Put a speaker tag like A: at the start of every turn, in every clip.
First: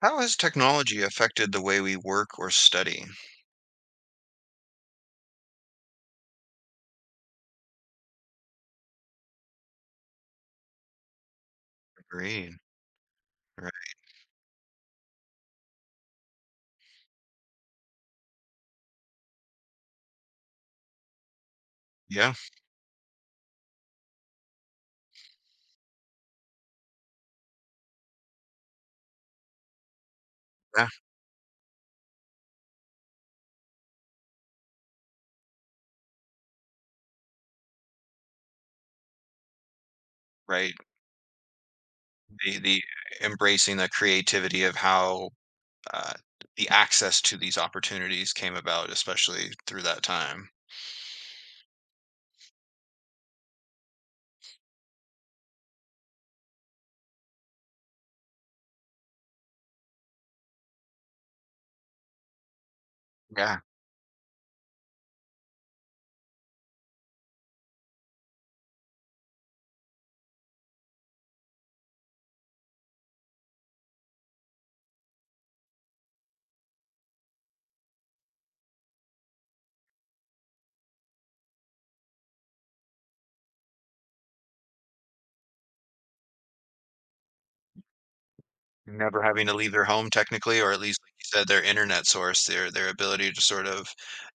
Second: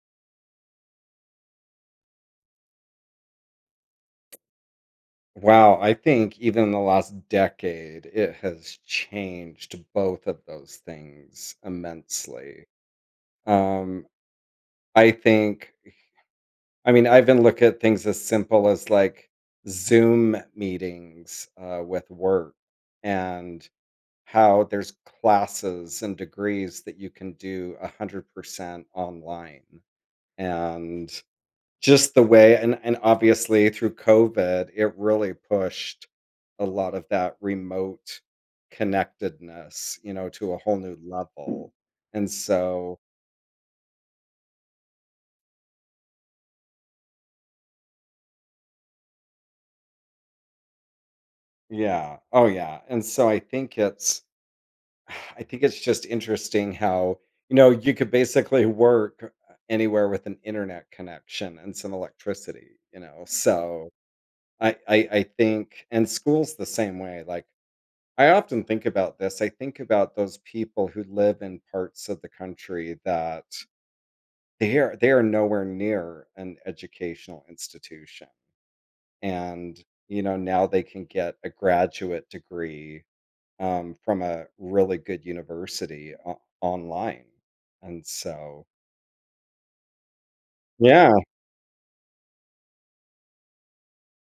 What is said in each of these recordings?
A: How has technology affected the way we work or study?
B: Wow, I think even in the last decade, it has changed both of those things
A: Agreed.
B: immensely.
A: Right.
B: Um, I think, I mean, I even look at things as simple as like Zoom meetings with
A: Yeah.
B: work and how there's classes and degrees that you can do 100% online.
A: Yeah.
B: And just the way and obviously through COVID, it really pushed a lot of that remote connectedness, you know, to a
A: Right.
B: whole new level, and
A: The
B: so
A: embracing the creativity of how uh, the access to these opportunities came about, especially through that time.
B: yeah. Oh, yeah, and so I think it's I think it's just interesting how, you know, you could basically work anywhere with an internet connection and some electricity, you know,
A: Yeah.
B: so I think, and school's the same way, like I often think about this. I think about those people who live in parts of the country that they are nowhere near an educational institution. And, you know, now they can get a graduate degree from a really good university online. And so,
A: Never having to leave their home technically, or at least
B: yeah,
A: like you said, their internet source, their ability to sort of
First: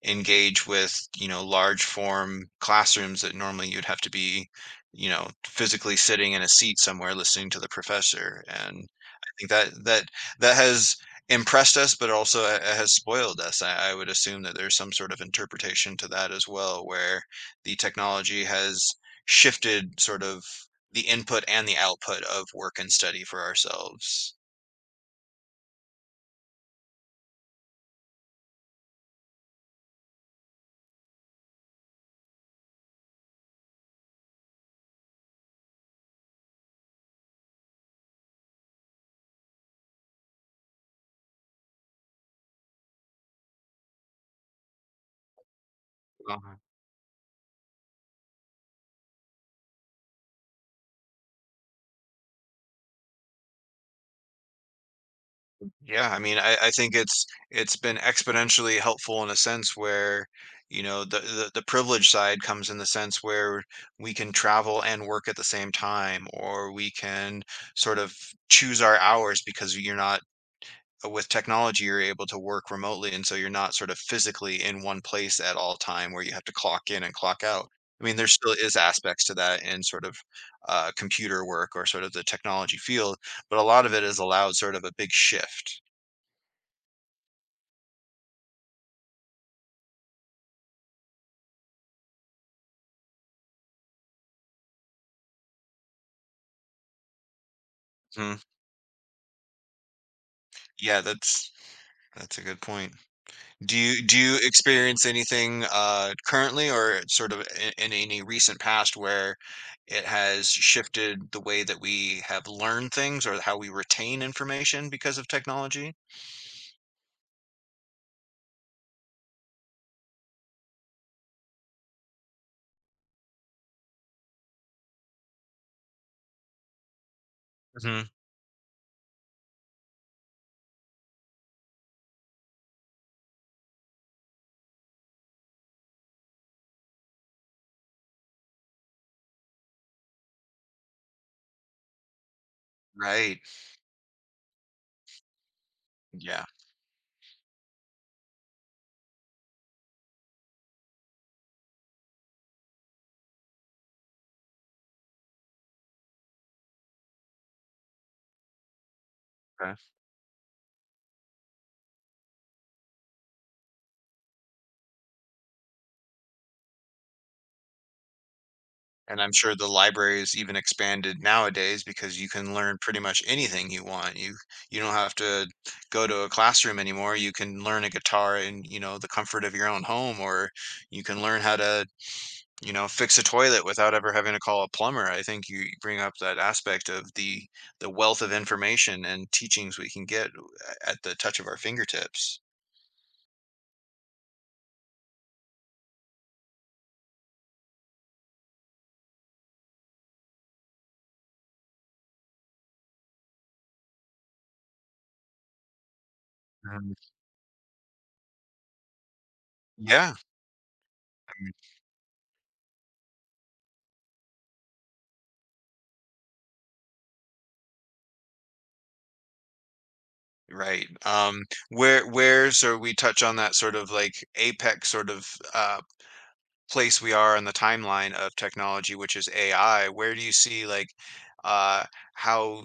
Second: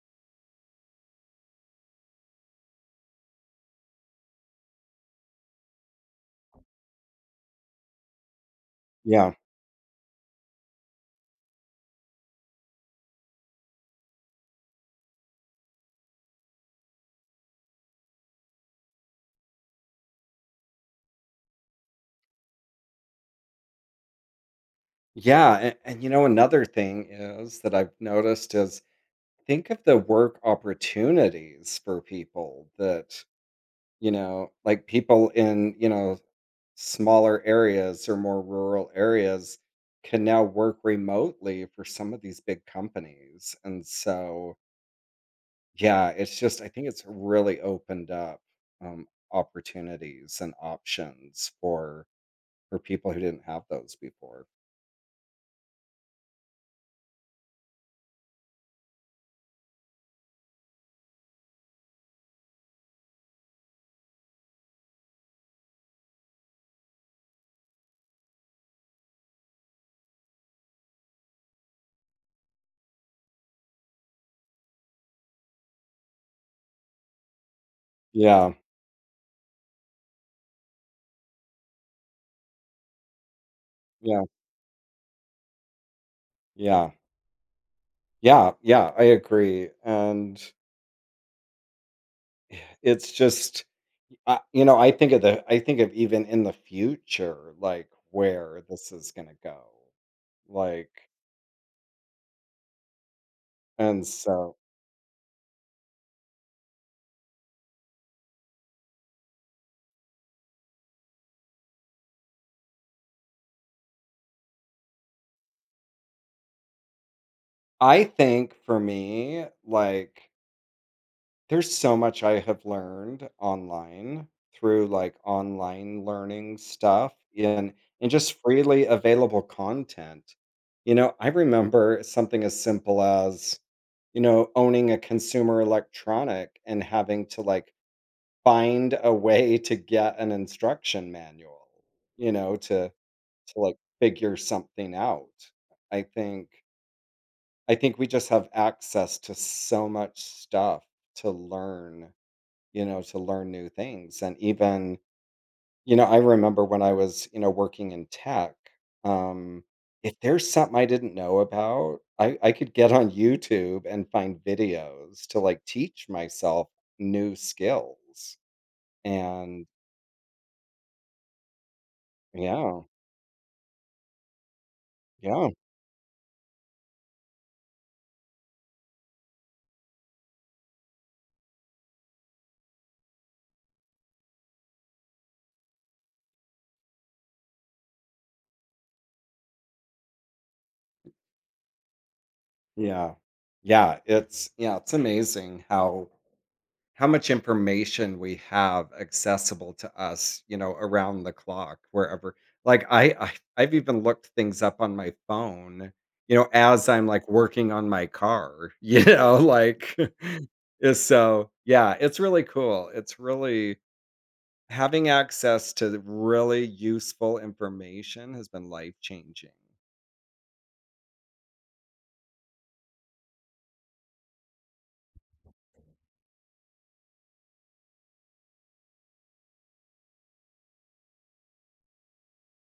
A: engage with, you know, large form classrooms that normally you'd have to be, you know, physically sitting in a seat somewhere listening to the professor. And I
B: yeah,
A: think that that has impressed us, but also has spoiled us. I would assume that there's some sort of interpretation to that as well, where the technology has shifted sort of the input and the output of work and study for ourselves.
B: yeah. You know, another thing is that I've noticed is think of the work opportunities for people that you know, like people in, you know, smaller areas or more rural areas can now work remotely for some of these big companies. And so, yeah, it's
A: uh
B: just, I think it's really opened up um, opportunities and options for people who didn't have those before.
A: Yeah, I mean, I think it's been exponentially helpful in a sense where, you know, the privilege side comes in the sense where we can travel and work at the same time, or we can sort of choose our hours because you're not with technology, you're able to work remotely, and so you're not sort of physically in one place at all time where you have to clock in and clock out. I mean, there still
B: Yeah,
A: is aspects to that in sort of computer work or sort of the technology field, but a lot of it has
B: yeah,
A: allowed sort of a big shift.
B: yeah, yeah, yeah. I agree, and it's just I you know, I think of the I think of even in the future, like,
A: Hmm.
B: where this is gonna go, like,
A: Yeah, that's a good point. Do you
B: and
A: do you
B: so
A: experience anything currently or sort of in any recent past where it has shifted the way that we have learned things or how we retain information because of technology?
B: I think for me, like, there's so much I have learned online through, like, online learning stuff
A: Mhm.
B: and just freely available content. You know, I remember something as simple as, you know, owning a consumer electronic and having to, like, find a way to get an instruction manual, you know,
A: Right.
B: to, like, figure something out. I
A: Yeah.
B: think I think we just have access to so much stuff to learn, you know, to learn new things, and even you know, I remember when I was, you know, working in tech, um,
A: Okay.
B: if there's something I didn't know about, I could get on YouTube and find videos to, like, teach myself new skills,
A: And I'm sure
B: and
A: the library is even expanded nowadays because you can learn
B: yeah.
A: pretty much anything you want. You don't have to
B: Yeah,
A: go to a classroom anymore. You can learn a guitar in, you know, the comfort of your own home, or you can learn how to, you know, fix a toilet without ever having to call a plumber. I think you bring up that aspect of the wealth of information and teachings we can get at the touch of our fingertips.
B: yeah, yeah. It's yeah, it's amazing how much information we have accessible to us, you know, around the clock, wherever. Like I've even looked things up on my phone, you know, as
A: Um,
B: I'm like working on my car, you know, like
A: yeah.
B: is so yeah, it's really cool. It's really having access to really useful information has been life changing.
A: Right. Where so we touch on that sort of, like, apex sort of, uh, place we are on the timeline of technology, which is AI. Where do you see, like, uh, how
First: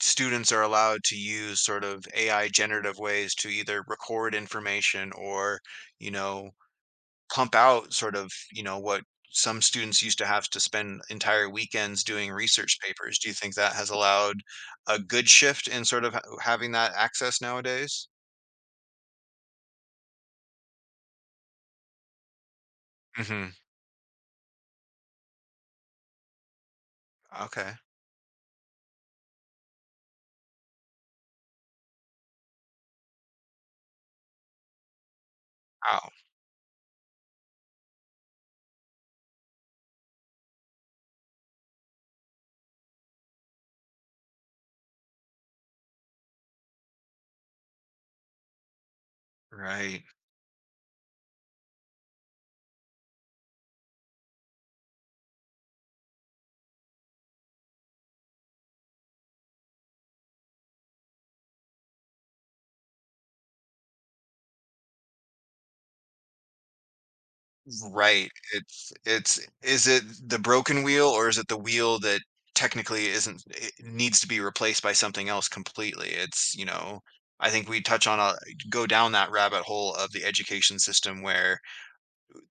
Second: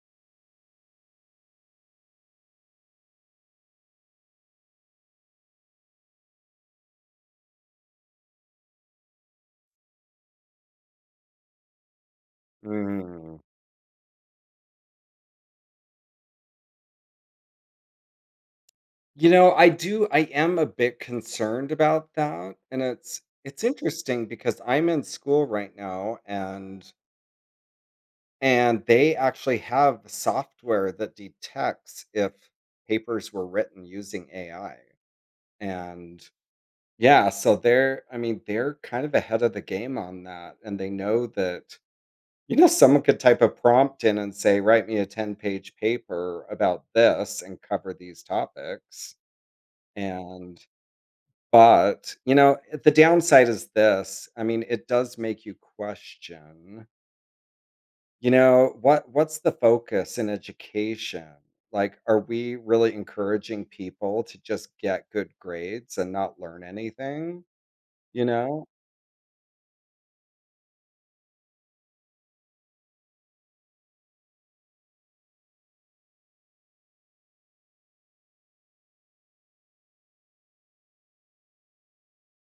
A: students are allowed to use sort of AI generative ways to either record information, or, you know, pump out sort of, you know, what some students used to have to spend entire weekends doing research papers? Do you think that has allowed a good shift in sort of ha having that access nowadays?
B: You know, I am a bit concerned about that, and it's
A: Hmm.
B: it's interesting because I'm in school right now
A: Okay.
B: and they actually have software that detects if papers were written using AI.
A: Wow.
B: And yeah, so they're I mean, they're kind of ahead of the game on that, and they know that you know, someone could type a prompt in and say, write me a 10-page paper about this and cover these topics.
A: Right.
B: And but, you know, the downside is this, I mean, it does make you question, you know, what what's the focus in education? Like, are we really encouraging people to just get good grades and not learn anything, you
A: Right.
B: know?
A: It's is it the broken wheel, or is it the wheel that technically isn't, it needs to be replaced by something else completely? It's, you know, I think we touch on a go down that rabbit hole of the education system where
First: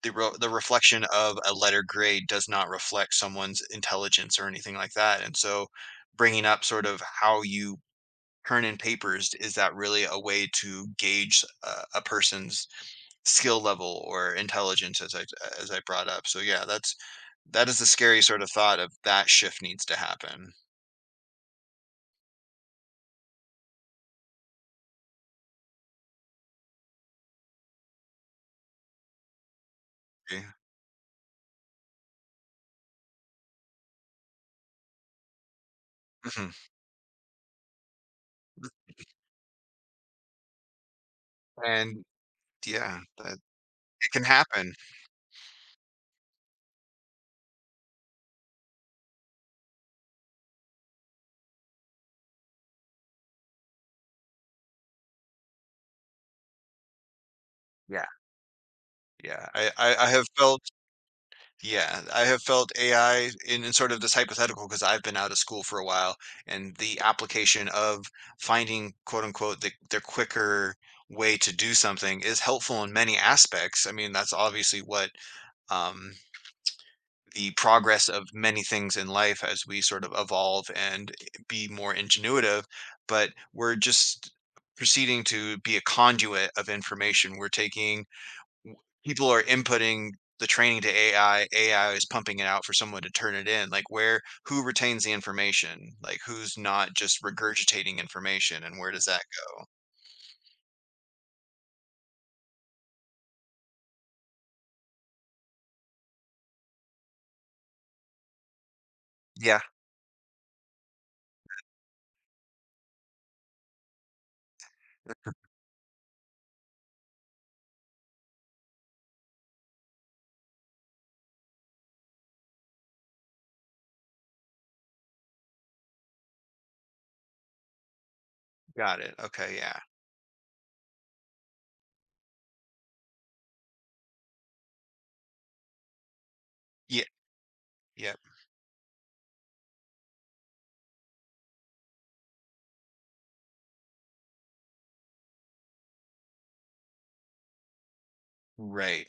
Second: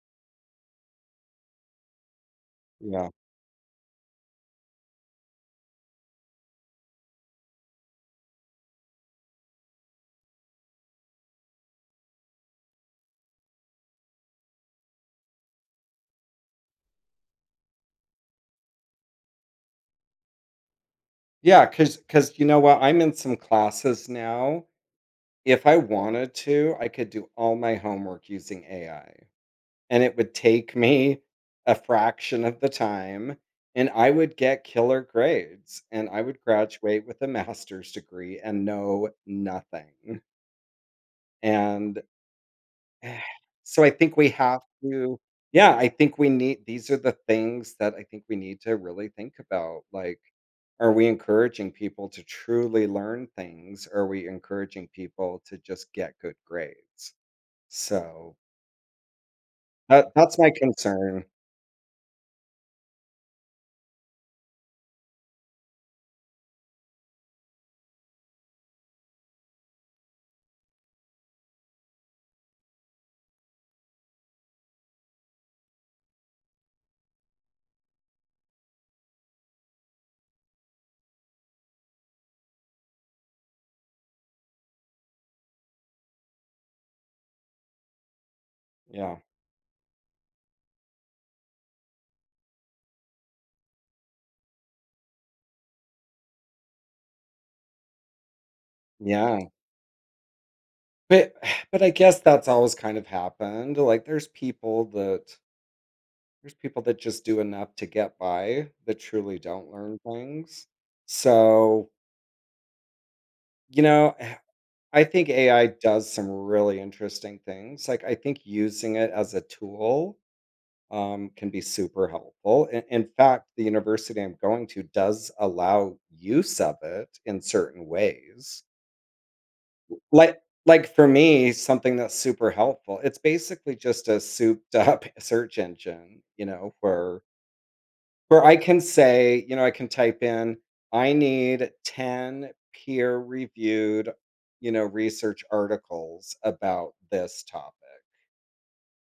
A: the reflection of a letter grade does not
B: Yeah.
A: reflect someone's intelligence or anything like that. And so bringing up sort of how you turn in papers, is that really a way to gauge a person's skill level or intelligence as I brought up. So yeah, that's that is the scary sort of thought of that shift needs to happen.
B: Yeah. Because you know what? I'm in some classes now. If I wanted to, I could do all my homework using AI, and it would
A: Yeah.
B: take me a fraction of the time, and I would get killer grades, and I would
A: Mhm.
B: graduate with a master's degree and know nothing, and
A: And yeah, that
B: so I
A: it
B: think
A: can
B: we have
A: happen.
B: to yeah, I think we need these are the things that I think we need to really think about, like, are we encouraging people to truly learn things? Or are we encouraging people to just get good grades?
A: Yeah.
B: So,
A: Yeah. I
B: that
A: have
B: that's my
A: felt
B: concern.
A: yeah, I have felt AI in sort of this hypothetical because I've been out of school for a while, and the application of finding quote unquote the quicker way to do something is helpful in many aspects. I mean, that's obviously what um the progress of many things in life as we sort of evolve and be more ingenuitive, but we're just proceeding to be a conduit of information. We're taking
B: Yeah.
A: people are inputting the training to AI, AI is pumping it out for someone to turn it in. Like where who retains the information? Like who's not just regurgitating information, and where does that
B: Yeah.
A: go?
B: But but I guess that's always kind of happened, like, there's people that just do enough to get by, that truly
A: Yeah,
B: don't learn things. So, you know, I think AI does some really interesting things, like, I think using it as a tool, can be super helpful, in fact, the university I'm going to does allow use of it in certain ways.
A: got it. Okay, yeah.
B: Like like, for me, something that's super helpful, it's basically just a souped up search engine, you know,
A: Yeah, yep.
B: where I can say, you know, I can type in, "I need 10 peer reviewed, you know, research articles about this topic,"
A: Right.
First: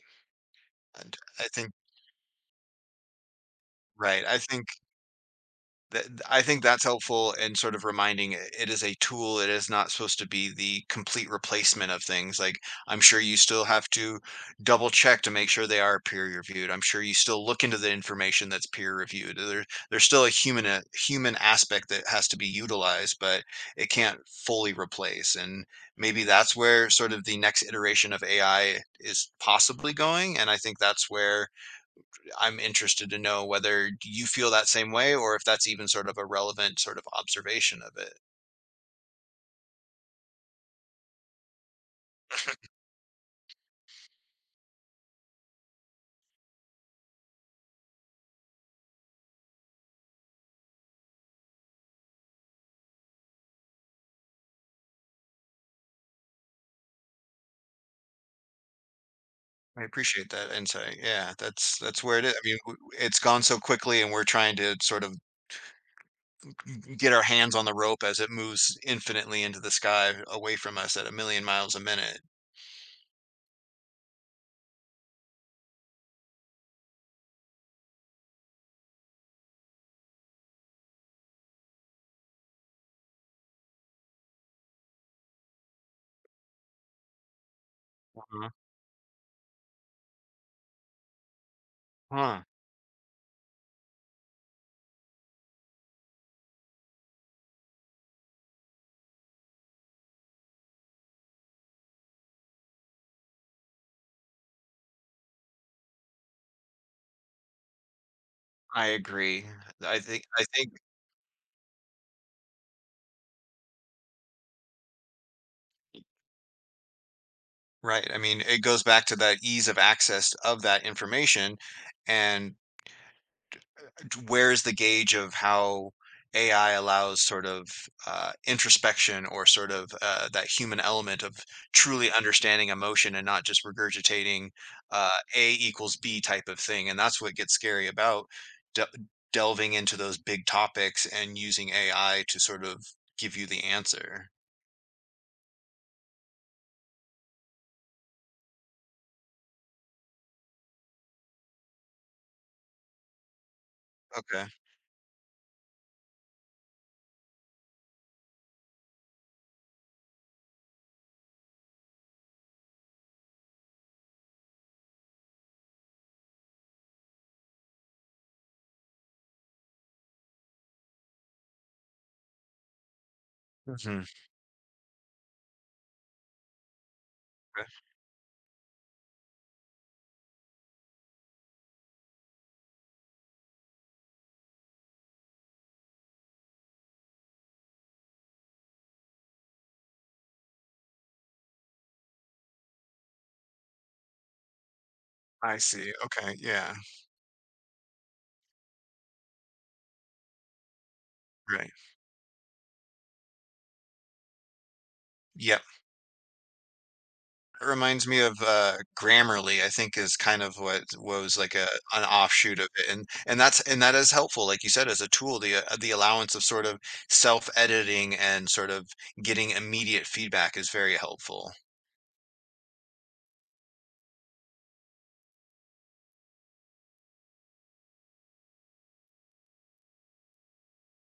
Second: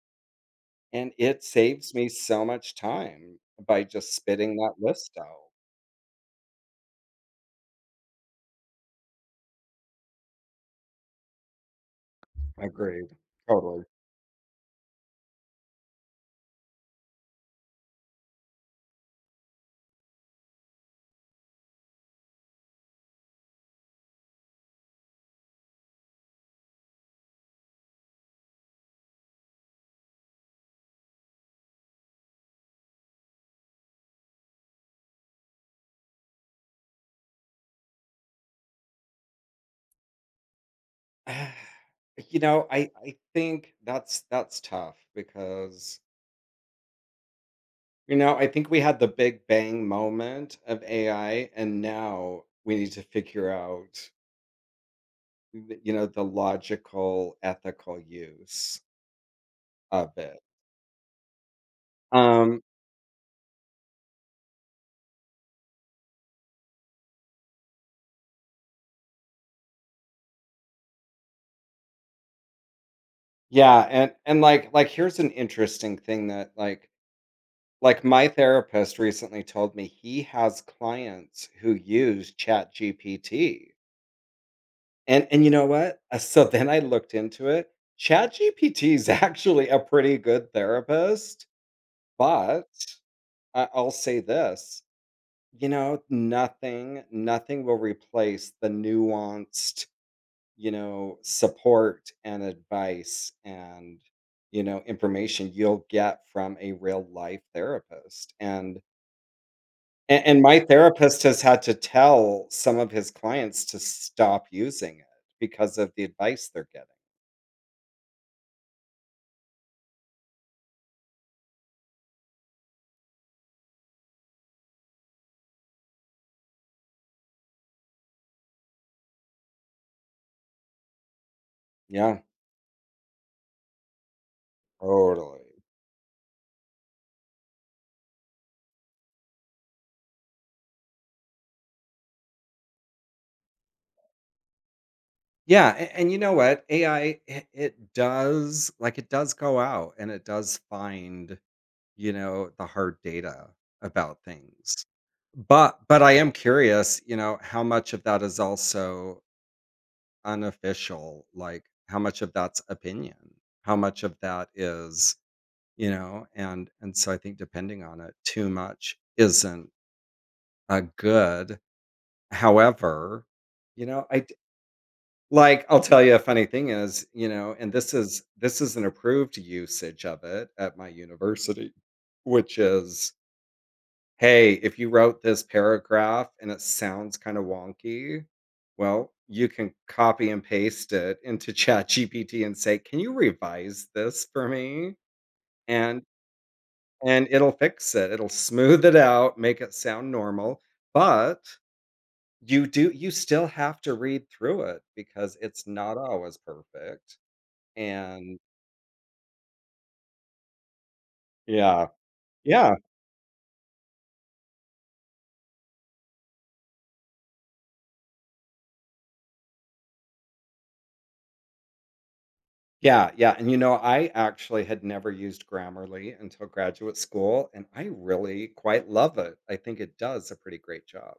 B: and
A: And
B: it
A: I think
B: saves me so much time by just
A: Right, I
B: spitting
A: think
B: that list out.
A: that I think that's helpful in sort of reminding it, it is a tool, it is not supposed to be the complete replacement of things, like, I'm
B: Agreed.
A: sure you still
B: Totally.
A: have to double check to make sure they are peer reviewed, I'm sure you still look into the information that's peer reviewed, there there's still a human aspect that has to be utilized, but it can't fully replace, and maybe that's where sort of the next iteration of AI is possibly going, and I think that's where I'm interested to know whether you feel that same way or if that's even sort of a relevant sort of observation of it.
B: You know, I think that's tough because you know, I think we had the big bang moment of AI, and now we need to figure out, you know, the logical, ethical use
A: I
B: of
A: appreciate
B: it.
A: that insight. Yeah, that's where it is. I mean,
B: Um,
A: it's gone so quickly, and we're trying to sort of get our hands on the rope as it moves infinitely into the sky away from us at a million miles a minute.
B: yeah, and like here's an interesting thing that like my therapist recently told me he has clients who use Chat GPT. And you know what? So then I looked into it. Chat
A: Uh-huh.
B: GPT is actually a pretty good therapist,
A: Huh.
B: but I'll say this, you know, nothing nothing will replace the nuanced, you know, support and advice and, you know, information you'll get from a real life therapist, and
A: I agree.
B: a and
A: I
B: my
A: think
B: therapist has had to tell some of his clients to stop using it because of the advice they're getting.
A: Right. I mean, it goes back to that ease of access of that information and where's the gauge of how AI allows sort of introspection or sort of that human element of truly
B: Yeah,
A: understanding emotion and not just regurgitating uh,
B: totally.
A: A equals B type of thing. And that's what gets scary about de- delving into those big topics and using AI to sort of give you the answer.
B: Yeah, a and you know what? AI, it does like, it does go out and it does find you know, the hard data about
A: Okay.
B: things. But I am curious, you know, how much of that is also unofficial, like how much of that's opinion, how much of that is, you know, and so I think depending on it, too much isn't a good. However, you
A: Hmm.
B: know, like I'll tell you a funny thing is, you know, and this is an approved usage of it at my university, which is "Hey, if you wrote this paragraph and it sounds kinda wonky, well, you can copy and paste it into ChatGPT and say, 'Can you revise this for me?'
A: I see.
B: And
A: Okay. Yeah.
B: and it'll fix it, it'll smooth it out, make it sound normal, but
A: Right.
B: you do you still have to read through it because
A: Yep.
B: it's not always perfect,
A: It reminds me
B: and
A: of, Grammarly, I think is kind of what was like a
B: yeah.
A: an offshoot of
B: Yeah.
A: it, and that is helpful, like you said, as a tool, the allowance of sort of self-editing and sort of getting immediate feedback is very helpful.
B: Yeah, yeah, and, you know, I actually had never used Grammarly until graduate school, and I really quite love it. I think it does a pretty great job.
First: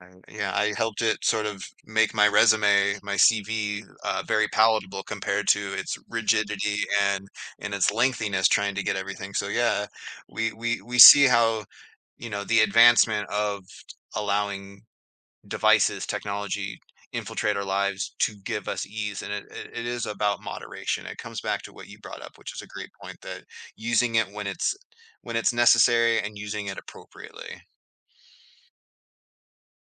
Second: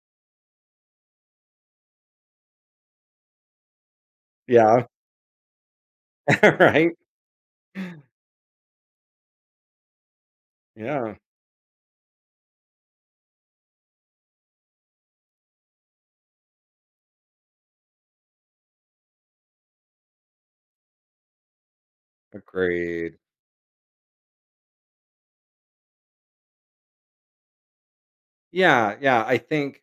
A: And, yeah, I helped it sort of make my resume, my CV, very
B: Yeah,
A: palatable compared to its rigidity
B: right?
A: and and its lengthiness trying to get everything, so yeah, we
B: Yeah,
A: see how, you know, the advancement of allowing devices, technology infiltrate our lives to give us ease. And it is about moderation. It comes back to what you brought up, which is a great point
B: agreed.
A: that using it when it's necessary and using it appropriately.
B: Yeah, yeah, I think,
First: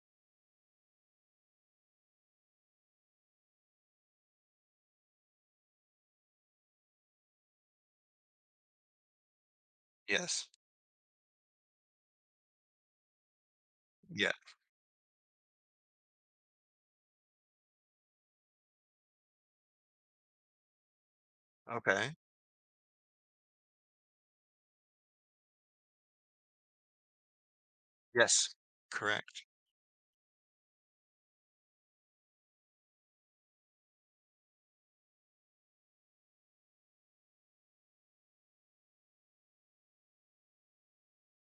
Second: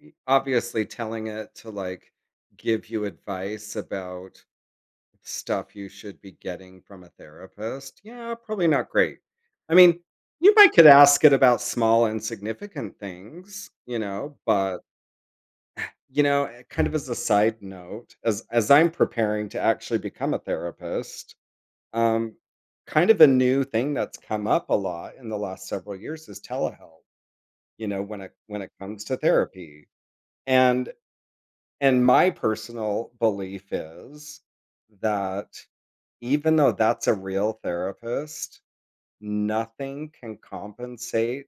B: e obviously, telling it to, like, give you advice about stuff you should be getting from a therapist, yeah, probably not great. I mean,
A: Yes.
B: you might could ask it about small, insignificant things, you
A: Yeah.
B: know, but you know, eh, kind of as a side note, as I'm preparing to actually become a therapist,
A: Okay.
B: um, kind of a new thing that's come up a lot in the last several years is telehealth, you know, when it
A: Yes.
B: when it comes to
A: Correct.
B: therapy. And and my personal belief is that even though that's a real therapist, nothing can compensate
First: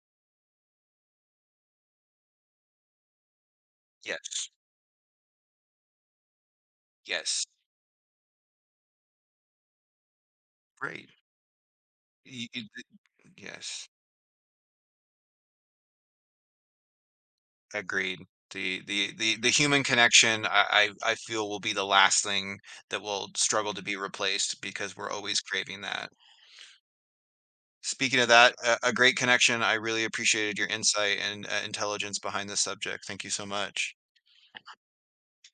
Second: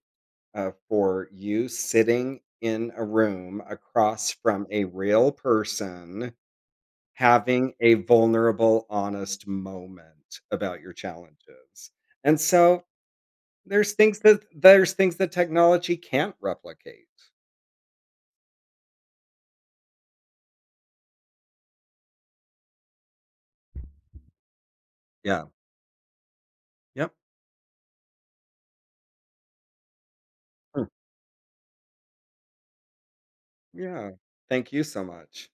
B: for you sitting in a room across
A: Yes.
B: from a real person
A: Yes.
B: having a vulnerable, honest moment about your
A: Great.
B: challenges. And
A: Y- y-
B: so
A: th- Yes.
B: there's things that technology can't replicate.
A: Agreed. The human connection, I feel will be the last thing that will struggle to be replaced because we're always
B: Yeah.
A: craving that.
B: Yep.
A: Speaking of that, a great connection. I really appreciated your
B: Mm.
A: insight and intelligence behind this subject. Thank you so much.
B: Yeah. Thank you so much.